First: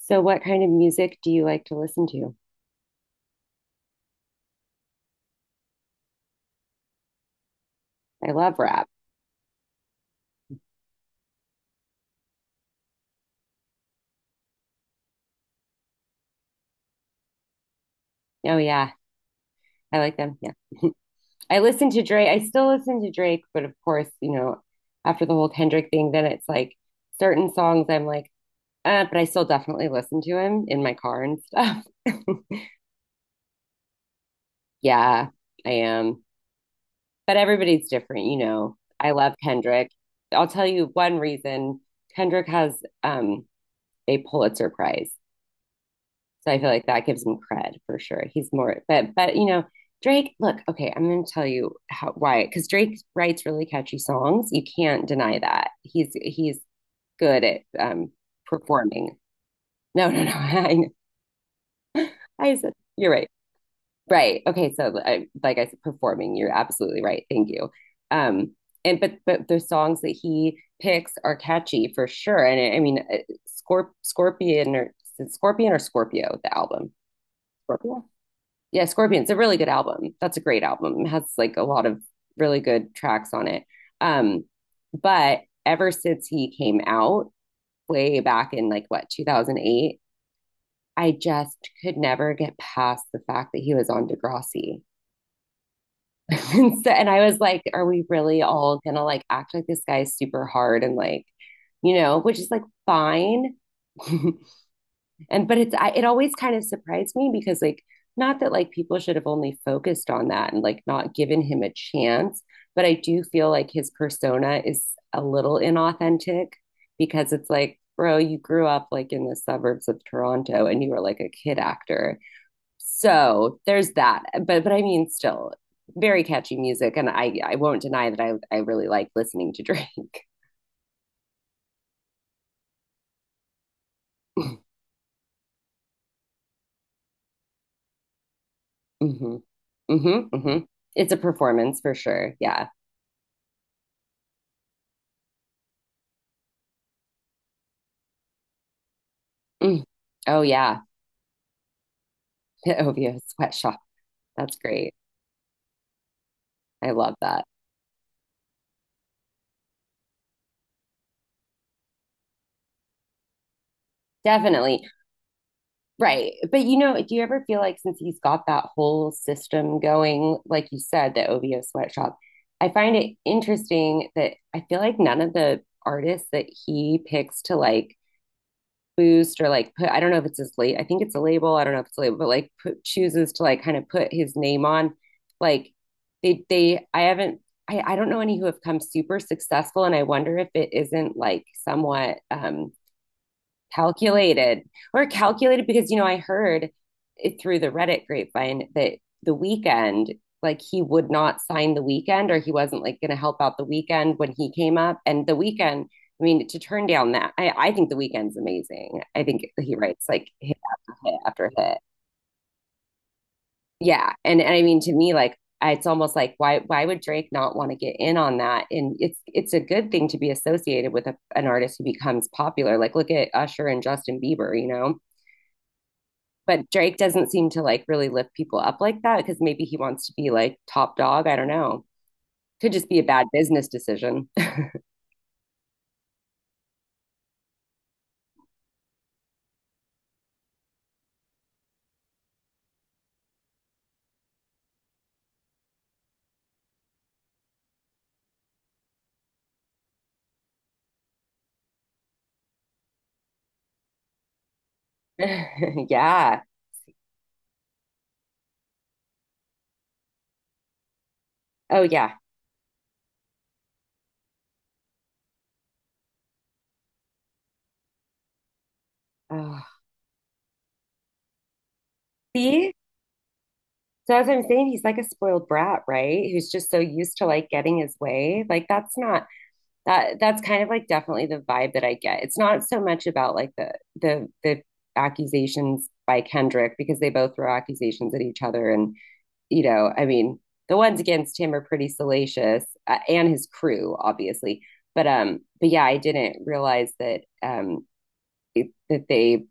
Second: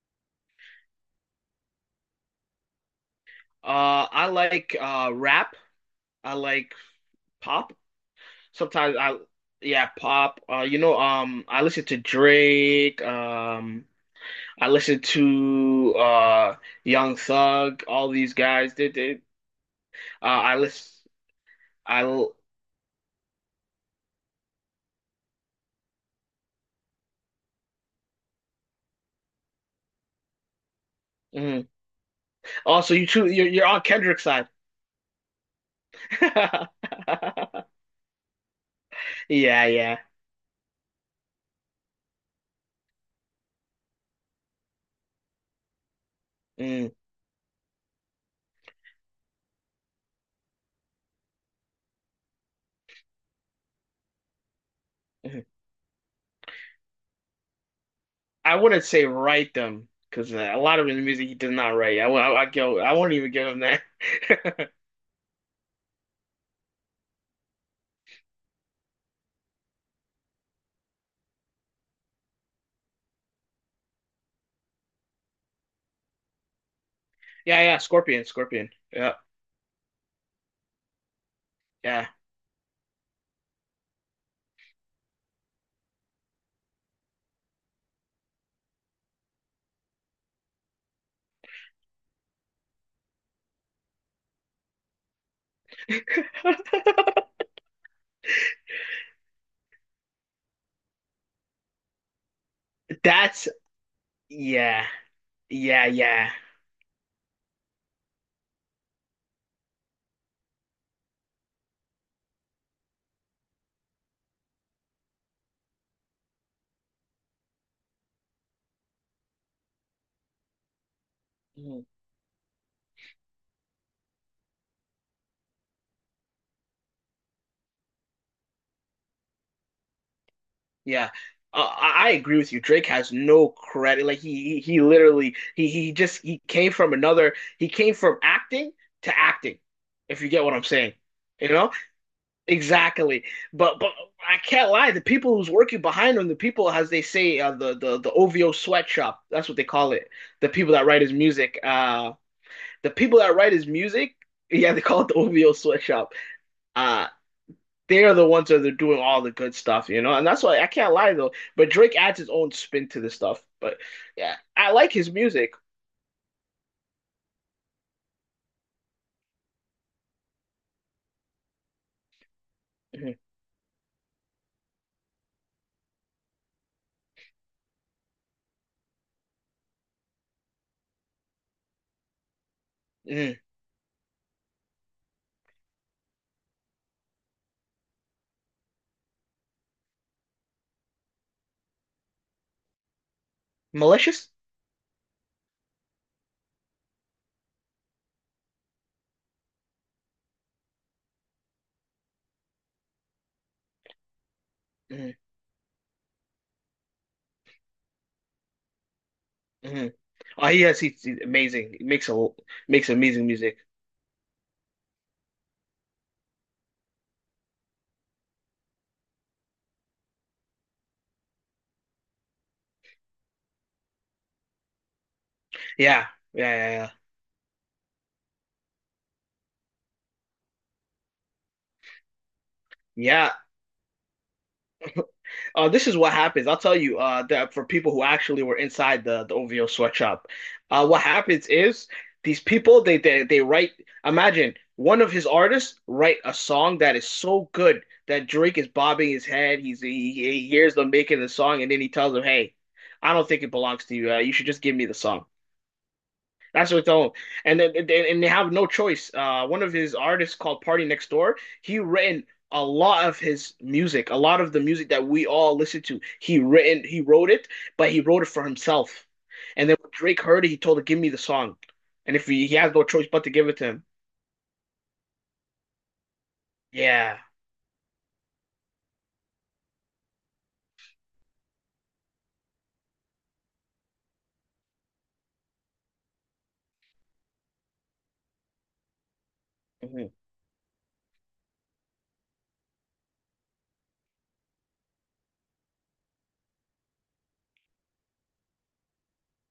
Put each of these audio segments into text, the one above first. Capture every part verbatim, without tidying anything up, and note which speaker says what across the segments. Speaker 1: So what kind of music do you like to listen to?
Speaker 2: Uh, I like uh rap. I like pop.
Speaker 1: I love rap.
Speaker 2: Sometimes I, yeah, pop. Uh, you know um I listen to Drake. Um, I listen to uh Young Thug. All these
Speaker 1: Oh
Speaker 2: guys. They
Speaker 1: yeah,
Speaker 2: they.
Speaker 1: I like
Speaker 2: Uh,
Speaker 1: them. Yeah.
Speaker 2: I listen.
Speaker 1: I listen
Speaker 2: I
Speaker 1: to Drake.
Speaker 2: l-
Speaker 1: I still listen to Drake, but of course, you know, after the whole Kendrick thing, then it's like certain songs I'm like, uh, but I still definitely listen to him in my car and
Speaker 2: Mm.
Speaker 1: stuff.
Speaker 2: Also, you too. You're you're on Kendrick's side.
Speaker 1: Yeah, I am. But everybody's different, you know. I love
Speaker 2: Yeah,
Speaker 1: Kendrick.
Speaker 2: yeah.
Speaker 1: I'll tell you one reason. Kendrick has um a Pulitzer Prize. So I feel like
Speaker 2: Mm,
Speaker 1: that gives him cred for sure. He's more, but but you know, Drake. Look, okay, I'm going to tell you how why because Drake writes really catchy songs. You can't deny
Speaker 2: mhm.
Speaker 1: that. He's he's good at um
Speaker 2: I wouldn't say
Speaker 1: performing.
Speaker 2: write them
Speaker 1: No, no, no.
Speaker 2: because uh, a
Speaker 1: I
Speaker 2: lot of his music he does not write. I, won't- I, I
Speaker 1: I said
Speaker 2: go. I
Speaker 1: you're
Speaker 2: won't
Speaker 1: right.
Speaker 2: even give him
Speaker 1: Right. Okay.
Speaker 2: that.
Speaker 1: So I, like I said, performing. You're absolutely right. Thank you. Um. And but but the songs that he picks are catchy for sure. And I mean, uh, Scorp Scorpion or Scorpion or Scorpio, the album.
Speaker 2: Yeah, yeah,
Speaker 1: Scorpio.
Speaker 2: Scorpion, Scorpion.
Speaker 1: Yeah,
Speaker 2: Yeah,
Speaker 1: Scorpions, a really good album. That's a great album. It has like a lot of
Speaker 2: yeah.
Speaker 1: really good tracks on it. Um, but ever since he came out way back in like what two thousand eight, I just could never get past the fact that he was on Degrassi. and, so, and I was like, are we really all gonna like act like this guy is super hard and like, you know, which is like
Speaker 2: That's
Speaker 1: fine,
Speaker 2: yeah,
Speaker 1: and but it's
Speaker 2: yeah,
Speaker 1: I, it
Speaker 2: yeah.
Speaker 1: always kind of surprised me because like not that like people should have only focused on that and like not given him a chance, but I do feel like his persona is a little inauthentic because it's like bro, you grew up like in the suburbs of Toronto and you were like a kid
Speaker 2: Mhm,
Speaker 1: actor. So there's that, but but I mean still very catchy music, and i i won't deny that i i really like listening to Drake.
Speaker 2: yeah. Uh, I I agree with you. Drake has no credit. Like he he, he literally he he just he came from another. He came from acting to
Speaker 1: Mm-hmm,
Speaker 2: acting. If you
Speaker 1: mm-hmm,
Speaker 2: get what
Speaker 1: mm-hmm.
Speaker 2: I'm saying,
Speaker 1: It's a
Speaker 2: you know
Speaker 1: performance for sure, yeah.
Speaker 2: exactly. But but I can't lie. The people who's working behind him, the people as they say, uh, the the the O V O sweatshop. That's what they
Speaker 1: Mm.
Speaker 2: call it.
Speaker 1: Oh
Speaker 2: The people
Speaker 1: yeah,
Speaker 2: that write his music. Uh,
Speaker 1: the
Speaker 2: the
Speaker 1: O V O
Speaker 2: people that write his
Speaker 1: sweatshop.
Speaker 2: music,
Speaker 1: That's
Speaker 2: yeah, they
Speaker 1: great.
Speaker 2: call it the O V O sweatshop.
Speaker 1: I
Speaker 2: Uh
Speaker 1: love that.
Speaker 2: they are the ones that are doing all the good stuff, you know, and that's why I can't lie though. But Drake adds his own spin to the stuff. But yeah, I
Speaker 1: Definitely.
Speaker 2: like his music.
Speaker 1: Right. But you know, do you ever feel like since he's got that whole system going, like you said, the O V O sweatshop, I find
Speaker 2: Mhm,
Speaker 1: it interesting that I feel like none of the artists that he picks to like boost or like put, I don't know if it's his late, I think it's a label, I don't know if it's a label, but like put, chooses
Speaker 2: mhm.
Speaker 1: to like kind of put his name on, like they they I haven't, I I don't know any who have come super successful, and I wonder if it isn't like somewhat um
Speaker 2: Malicious.
Speaker 1: calculated or calculated, because you know, I heard it through the Reddit grapevine that the Weekend, like he would not sign the Weekend, or he wasn't like going to help out the Weekend when he came up.
Speaker 2: Mhm,
Speaker 1: And the Weekend, I mean, to turn down that, I I think the Weekend's amazing. I think he
Speaker 2: mhm.
Speaker 1: writes like
Speaker 2: Oh,
Speaker 1: hit
Speaker 2: he has
Speaker 1: after
Speaker 2: he's, he's
Speaker 1: hit after
Speaker 2: amazing.
Speaker 1: hit.
Speaker 2: He makes a Makes amazing music.
Speaker 1: Yeah, and, and I mean, to me, like, it's almost like why why would Drake not want to get in on that? And it's it's a good thing to be associated with a, an artist who becomes popular. Like look at Usher and Justin Bieber, you know.
Speaker 2: Yeah, yeah,
Speaker 1: But
Speaker 2: yeah, yeah.
Speaker 1: Drake doesn't seem to like really lift people up like that, because maybe he wants to be like top dog. I don't know. Could just be a bad
Speaker 2: Yeah,
Speaker 1: business decision.
Speaker 2: Uh, this is what happens. I'll tell you uh, that for people who actually were inside the, the O V O sweatshop, uh, what happens is these people they, they they write. Imagine one of his artists write a song that is so good that Drake is bobbing his head. He's he, he hears them making the song, and then he tells them, "Hey, I don't think it belongs to you. Uh, you should just give me the song."
Speaker 1: Yeah.
Speaker 2: That's what's on, and then and and they have no choice. Uh, one of his artists called Party Next Door. He
Speaker 1: Oh, yeah.
Speaker 2: written a lot of his music, a lot of the music that we all listen to. He written, he wrote it, but he wrote it for himself. And then
Speaker 1: Oh.
Speaker 2: when Drake heard it, he told him, "Give me the song," and if he, he
Speaker 1: See?
Speaker 2: has no choice but to give it to him.
Speaker 1: So, as I'm saying, he's like a spoiled brat, right? Who's just so used
Speaker 2: Yeah.
Speaker 1: to like getting his way. Like, that's not that, that's kind of like definitely the vibe that I get. It's not so much about like the, the, the, accusations by Kendrick, because they both throw accusations at each other, and you know, I
Speaker 2: Mhm.
Speaker 1: mean, the ones against him are pretty salacious, uh, and his crew, obviously. But um, but yeah, I didn't realize that um it, that they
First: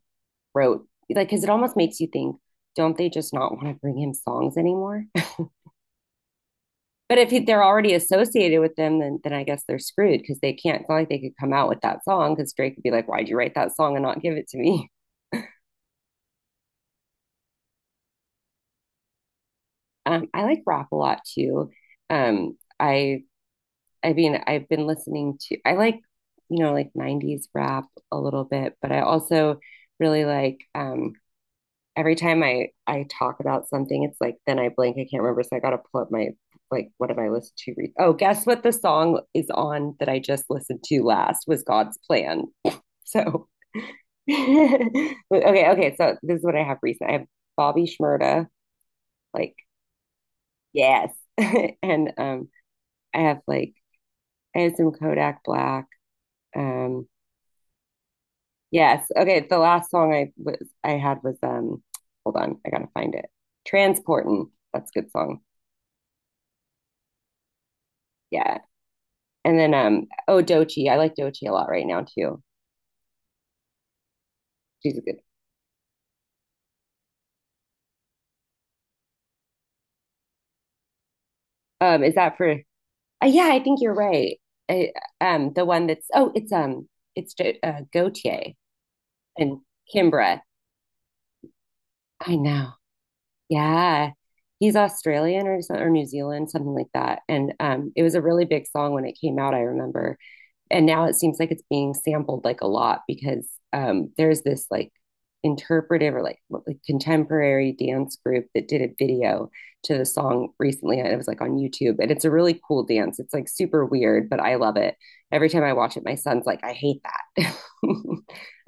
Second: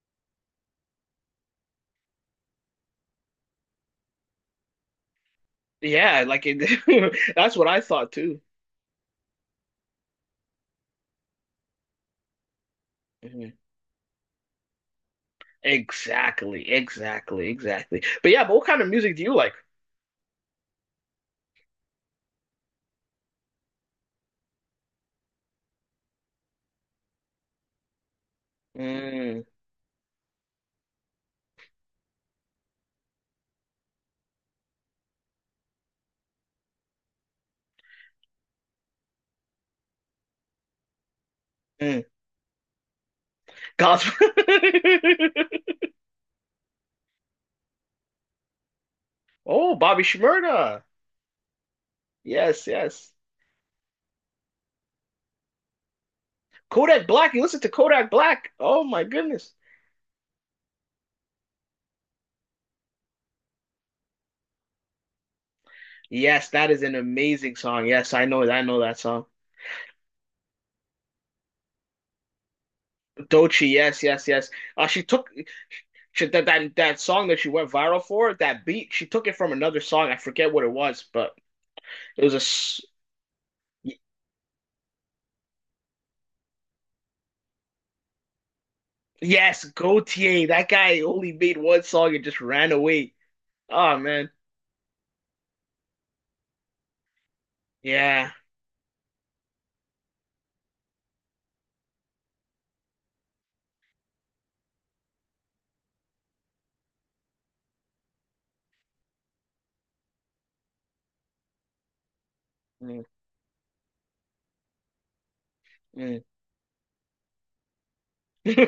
Speaker 1: wrote like, because it almost makes you think, don't they just not want to bring him songs anymore?
Speaker 2: Yeah, like it,
Speaker 1: But if he,
Speaker 2: that's
Speaker 1: they're
Speaker 2: what I
Speaker 1: already
Speaker 2: thought too.
Speaker 1: associated with them, then then I guess they're screwed because they can't. It's not like they could come out with that song because Drake could be like, why'd you write
Speaker 2: Mhm.
Speaker 1: that song and not give it to me?
Speaker 2: Exactly, exactly, exactly. But yeah, but what kind of music do you like?
Speaker 1: Um, I like rap a lot too. Um, I I mean, I've been listening to, I like, you know, like nineties rap a little bit, but I
Speaker 2: Mm,
Speaker 1: also really like, um, every time I, I talk about something, it's like, then I blank, I can't remember. So I got to pull up my, like, what have I listened to? Re- oh, guess what the song is on that I just listened to last was God's
Speaker 2: mm.
Speaker 1: Plan. So,
Speaker 2: Gospel.
Speaker 1: okay, okay. So this is what I have recent. I have Bobby Shmurda, like,
Speaker 2: Oh, Bobby Shmurda.
Speaker 1: yes. and, um,
Speaker 2: Yes, yes.
Speaker 1: I have like, I have some Kodak Black.
Speaker 2: Kodak
Speaker 1: Um,
Speaker 2: Black. You listen to Kodak Black. Oh my
Speaker 1: Yes. Okay.
Speaker 2: goodness.
Speaker 1: The last song I was I had was um hold on, I gotta find it. Transportin'. That's a good song.
Speaker 2: Yes, that is an amazing song. Yes, I know,
Speaker 1: Yeah.
Speaker 2: I know that song.
Speaker 1: And then um oh, Dochi. I like Dochi a lot right now too.
Speaker 2: Doechii. Yes, yes, yes. Uh,
Speaker 1: She's a
Speaker 2: she
Speaker 1: good,
Speaker 2: took she, that that that song that she went viral for. That beat. She took it from another song. I forget what it was, but
Speaker 1: um, is
Speaker 2: it was
Speaker 1: that
Speaker 2: a.
Speaker 1: for,
Speaker 2: s-
Speaker 1: uh, yeah, I think you're
Speaker 2: y-
Speaker 1: right. I, um the one that's oh it's um it's Do- uh, Gautier and
Speaker 2: yes,
Speaker 1: Kimbra.
Speaker 2: Gaultier. That guy only made one song and
Speaker 1: I
Speaker 2: just
Speaker 1: know.
Speaker 2: ran away. Oh
Speaker 1: Yeah.
Speaker 2: man.
Speaker 1: He's Australian or so- or New Zealand, something like that. And um it was a
Speaker 2: Yeah.
Speaker 1: really big song when it came out, I remember. And now it seems like it's being sampled like a lot because um, there's this like interpretive or like, like contemporary dance group that did a video to the song recently, and it was like on YouTube, and it's a really cool
Speaker 2: Mm,
Speaker 1: dance. It's like super weird, but I love it. Every time I watch it, my
Speaker 2: mm.
Speaker 1: son's like, I hate that.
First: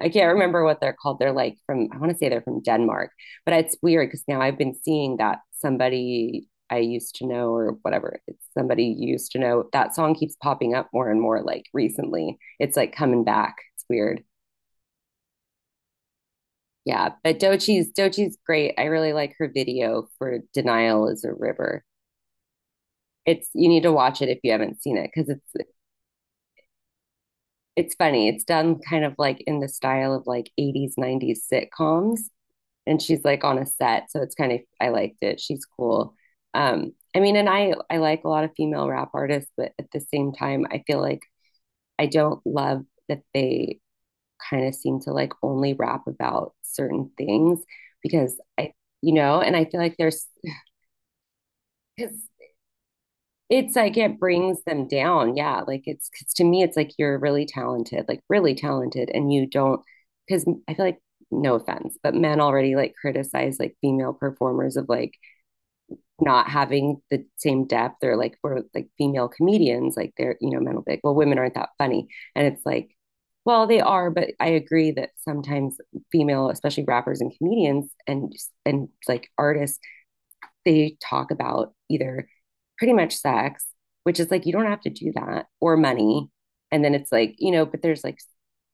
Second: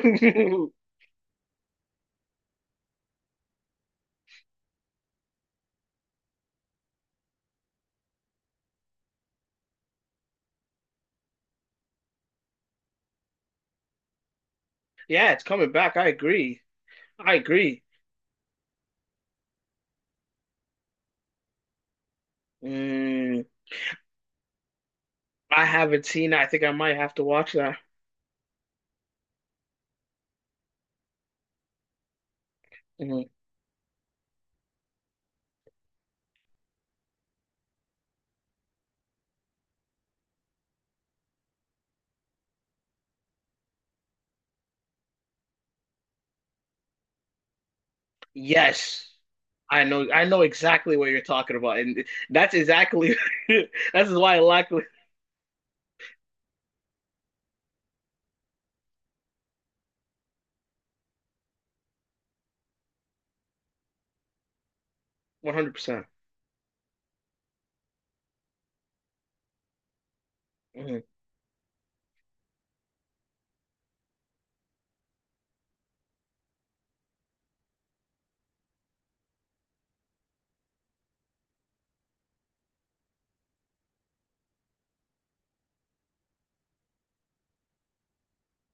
Speaker 1: I can't remember what they're called. They're like from, I want to say they're from Denmark, but it's weird because now I've been seeing that somebody I used to know or whatever. It's somebody you used to know. That song keeps popping up more and more like recently. It's like coming back. It's weird.
Speaker 2: Yeah, it's coming back. I agree.
Speaker 1: Yeah.
Speaker 2: I
Speaker 1: But
Speaker 2: agree.
Speaker 1: Dochi's Dochi's great. I really like her video for Denial is a River.
Speaker 2: Mm,
Speaker 1: It's, you need to watch it if you haven't seen it because
Speaker 2: I
Speaker 1: it's
Speaker 2: haven't seen it. I think I might have to watch that.
Speaker 1: it's funny. It's done kind of like in the style of like eighties, nineties sitcoms. And she's
Speaker 2: Mhm.
Speaker 1: like on a set. So it's kind of, I liked it. She's cool. Um, I mean, and I I like a lot of female rap artists, but at the same time, I feel like I don't love that they kind of seem to like only rap about certain things because I,
Speaker 2: Yes.
Speaker 1: you know, and I feel
Speaker 2: I
Speaker 1: like
Speaker 2: know I
Speaker 1: there's,
Speaker 2: know exactly what you're talking about. And
Speaker 1: because
Speaker 2: that's exactly
Speaker 1: it's like
Speaker 2: that's
Speaker 1: it
Speaker 2: why I
Speaker 1: brings
Speaker 2: like
Speaker 1: them down. Yeah. Like it's, because to me, it's like you're really talented, like really talented, and you don't, because I feel like, no offense, but men already like criticize like female performers of like
Speaker 2: one hundred percent.
Speaker 1: not having the same depth, or like for like female comedians, like they're, you know, men will be like,
Speaker 2: Hmm.
Speaker 1: well, women aren't that funny. And it's like, well, they are, but I agree that sometimes female, especially rappers and comedians and and like artists, they talk about either pretty much sex, which is like, you don't have to do that, or money. And then it's like, you know, but there's like,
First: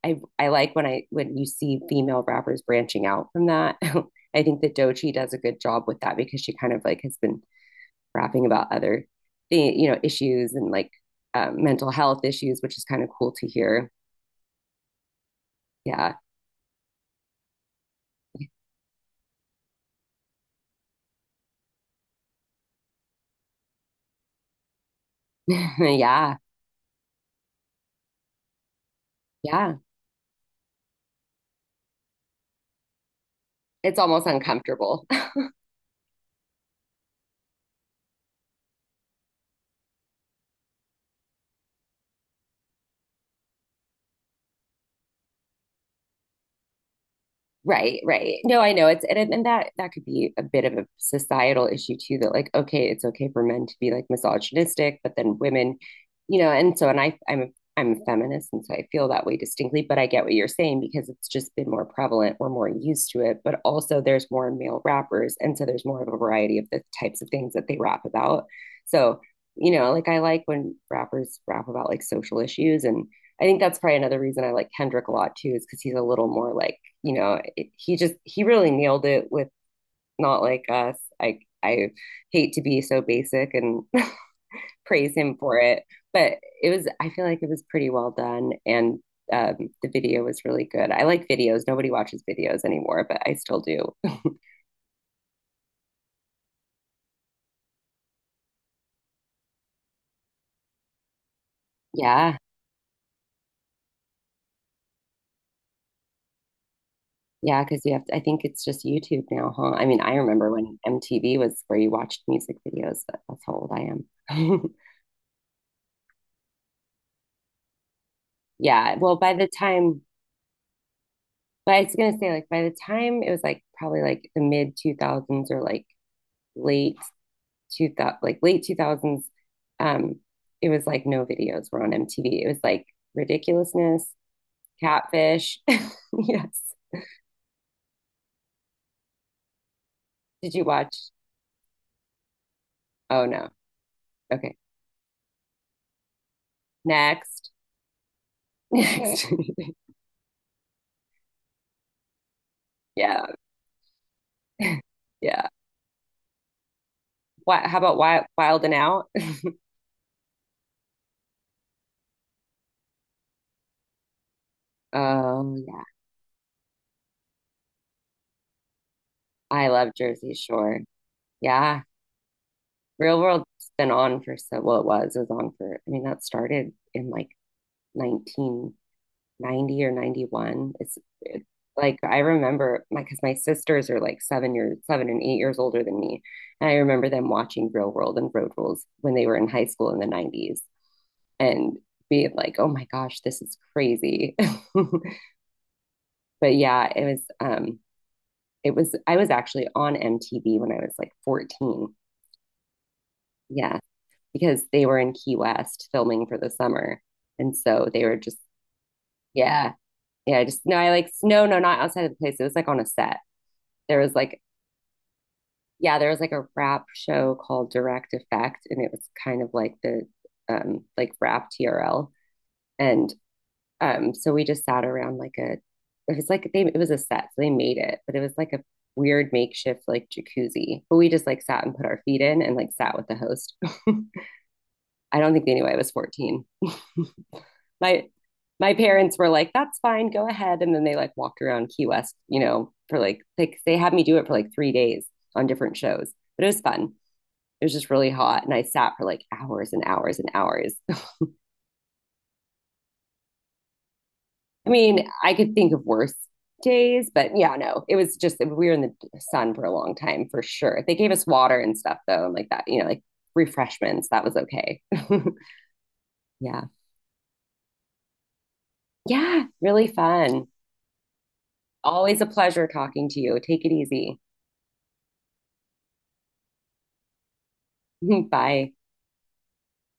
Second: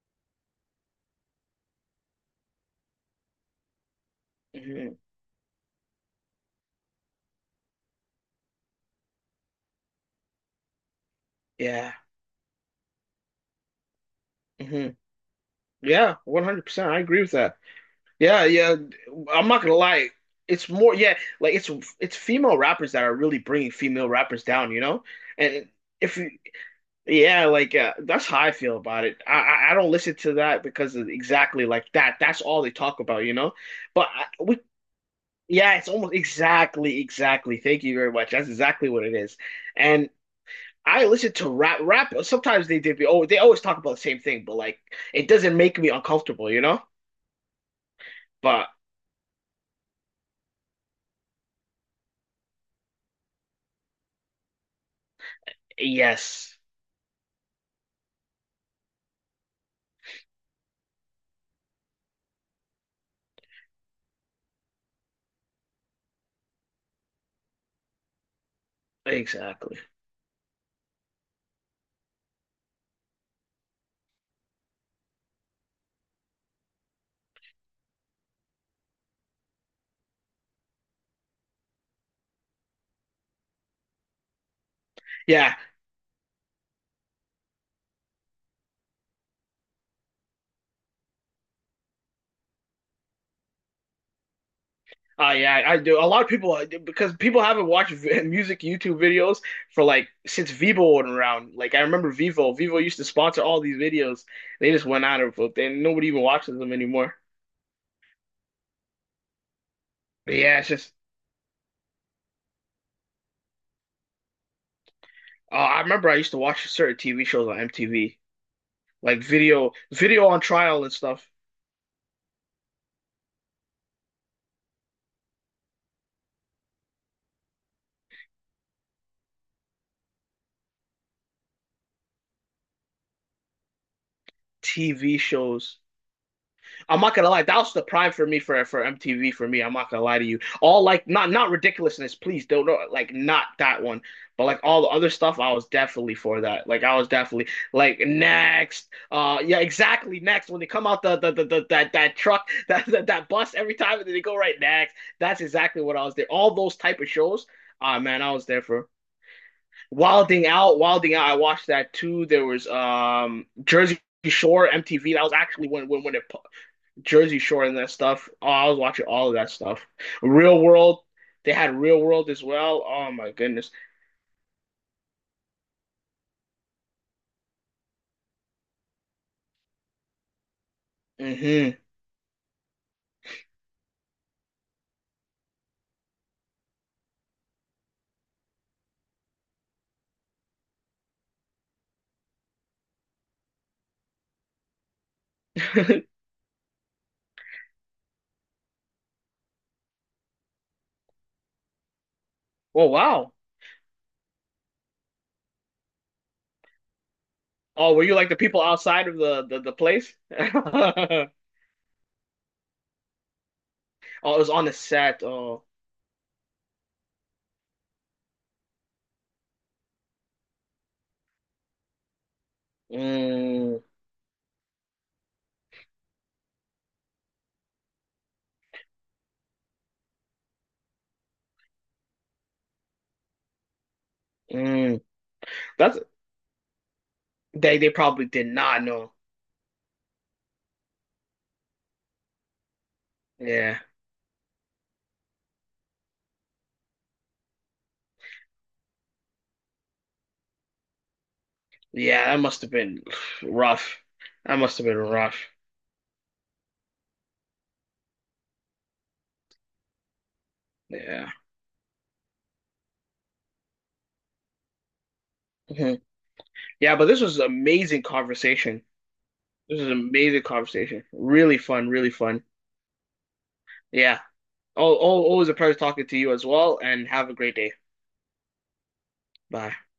Speaker 1: i i like when I when you see female rappers branching out from that. I think that
Speaker 2: Hmm.
Speaker 1: Dochi does a good job with that, because she kind of like has been rapping about other thing, you know, issues and like, uh, mental
Speaker 2: Yeah.
Speaker 1: health issues, which is kind of cool to hear.
Speaker 2: Hmm.
Speaker 1: Yeah,
Speaker 2: Yeah, one hundred percent. I agree with that. Yeah, yeah. I'm not gonna lie. It's more, yeah, like it's it's female rappers that are really bringing female rappers down, you know? And if
Speaker 1: yeah,
Speaker 2: Yeah, like uh, that's how I feel about it. I I I
Speaker 1: yeah.
Speaker 2: don't listen to that because of exactly like that. That's all they talk about, you know.
Speaker 1: It's
Speaker 2: But I,
Speaker 1: almost
Speaker 2: we,
Speaker 1: uncomfortable.
Speaker 2: yeah, it's almost exactly, exactly. Thank you very much. That's exactly what it is. And I listen to rap. Rap. Sometimes they did. Oh, they always talk about the same thing, but like it doesn't make me uncomfortable, you know.
Speaker 1: Right, right. No,
Speaker 2: But
Speaker 1: I know it's, and and that that could be a bit of a societal issue too, that like, okay, it's okay for men to be like misogynistic, but then women, you know.
Speaker 2: yes,
Speaker 1: And so and I I'm a I'm a feminist, and so I feel that way distinctly, but I get what you're saying because it's just been more prevalent. We're more used to it, but also there's more male rappers, and so there's more of a variety of the types of things that they rap about. So, you
Speaker 2: exactly.
Speaker 1: know, like I like when rappers rap about like social issues. And I think that's probably another reason I like Kendrick a lot too, is because he's a little more like, you know, it, he just he really nailed it with Not Like Us. I I hate to be so basic and praise him
Speaker 2: Yeah.
Speaker 1: for it, but it was, I feel like it was pretty well done, and um, the video was really good. I like videos. Nobody watches videos anymore, but I still do.
Speaker 2: Oh yeah, I do. A lot of people because people haven't watched v- music YouTube videos for like since Vivo went around. Like I remember
Speaker 1: Yeah.
Speaker 2: Vivo. Vivo used to sponsor all these videos. They just went out of it, and nobody even watches them anymore.
Speaker 1: Yeah, because you have to, I think it's just YouTube now, huh? I mean, I
Speaker 2: But
Speaker 1: remember
Speaker 2: yeah, it's
Speaker 1: when
Speaker 2: just.
Speaker 1: M T V was where you watched music videos. But that's how old I am.
Speaker 2: Uh, I remember I used to watch certain T V shows on M T V,
Speaker 1: Yeah. Well,
Speaker 2: like
Speaker 1: by the
Speaker 2: video,
Speaker 1: time,
Speaker 2: video on trial and stuff.
Speaker 1: but I was gonna say like by the time it was like probably like the mid two thousands or like late two thousand, like late two thousands. Um, it was like no videos were on M T V. It was like ridiculousness,
Speaker 2: T V
Speaker 1: catfish.
Speaker 2: shows.
Speaker 1: Yes.
Speaker 2: I'm not gonna lie, that was the prime for me for for M T V for me. I'm not gonna lie to you.
Speaker 1: Did you
Speaker 2: All like
Speaker 1: watch?
Speaker 2: not not ridiculousness, please don't know, like
Speaker 1: Oh
Speaker 2: not
Speaker 1: no.
Speaker 2: that one, but
Speaker 1: Okay.
Speaker 2: like all the other stuff, I was definitely for that. Like I was definitely
Speaker 1: Next.
Speaker 2: like next,
Speaker 1: Next.
Speaker 2: uh yeah, exactly next when they come out the the, the, the that that truck that, that
Speaker 1: Yeah.
Speaker 2: that bus every time and then they go right next. That's
Speaker 1: Yeah.
Speaker 2: exactly what I was there. All those type of shows,
Speaker 1: What? How about
Speaker 2: ah man,
Speaker 1: Wild,
Speaker 2: I was there
Speaker 1: Wild and
Speaker 2: for
Speaker 1: Out?
Speaker 2: Wilding Out, Wilding Out. I watched that too. There was um Jersey. Shore M T V. That was
Speaker 1: Oh
Speaker 2: actually
Speaker 1: yeah.
Speaker 2: when when when it Jersey Shore and that stuff. Oh, I was watching all of that
Speaker 1: I
Speaker 2: stuff.
Speaker 1: love Jersey
Speaker 2: Real
Speaker 1: Shore.
Speaker 2: World, they had
Speaker 1: Yeah.
Speaker 2: Real World as well. Oh
Speaker 1: Real
Speaker 2: my
Speaker 1: World's
Speaker 2: goodness.
Speaker 1: been on for so, well it was. It was on for, I mean, that started in like nineteen ninety or ninety-one. It's it,
Speaker 2: Hmm.
Speaker 1: like I remember my, because my sisters are like seven years, seven and eight years older than me. And I remember them watching Real World and Road Rules when they were in high school in the nineties and being like, oh my gosh, this is crazy. But yeah, it was um it was, I was actually on M T V when I was like fourteen.
Speaker 2: Oh wow.
Speaker 1: Yeah, because they were in Key West filming for the summer. And so
Speaker 2: Oh, were
Speaker 1: they
Speaker 2: you
Speaker 1: were
Speaker 2: like the
Speaker 1: just
Speaker 2: people outside of the the, the
Speaker 1: yeah,
Speaker 2: place?
Speaker 1: yeah, just no, I like no, no, not outside of the place. It was like on a set. There was
Speaker 2: Oh,
Speaker 1: like,
Speaker 2: it was on the set. Oh,
Speaker 1: yeah, there was like a rap show called Direct Effect, and it was kind of like the um like rap T R L. And
Speaker 2: mm,
Speaker 1: um so we just sat around like a, it was like they, it was a set, so they made it, but it was like a weird makeshift like jacuzzi. But we just like sat and put our feet in and like sat with the host.
Speaker 2: mm.
Speaker 1: I don't think they knew I was
Speaker 2: That's
Speaker 1: fourteen.
Speaker 2: they they
Speaker 1: My
Speaker 2: probably did
Speaker 1: my
Speaker 2: not know.
Speaker 1: parents were like, that's fine, go ahead. And then they like walked around Key West, you know, for like, like they
Speaker 2: Yeah,
Speaker 1: had me do it for like three days on different shows. But it was fun. It was just really hot. And I sat for like hours and hours and hours.
Speaker 2: yeah. That must have been rough. That
Speaker 1: I
Speaker 2: must have been
Speaker 1: mean, I
Speaker 2: rough.
Speaker 1: could think of worse days, but yeah, no, it was just, we were in the sun for a long time for sure. They gave us
Speaker 2: Yeah.
Speaker 1: water and stuff though, and like that, you know, like refreshments. That was okay.
Speaker 2: Mhm.
Speaker 1: Yeah.
Speaker 2: Yeah, but this was amazing conversation.
Speaker 1: Yeah.
Speaker 2: This
Speaker 1: Really
Speaker 2: was an amazing
Speaker 1: fun.
Speaker 2: conversation. Really fun, really
Speaker 1: Always a
Speaker 2: fun.
Speaker 1: pleasure talking to you. Take it easy.
Speaker 2: Yeah. Oh, oh, always a pleasure talking to you as well, and have a great day.
Speaker 1: Bye.
Speaker 2: Bye.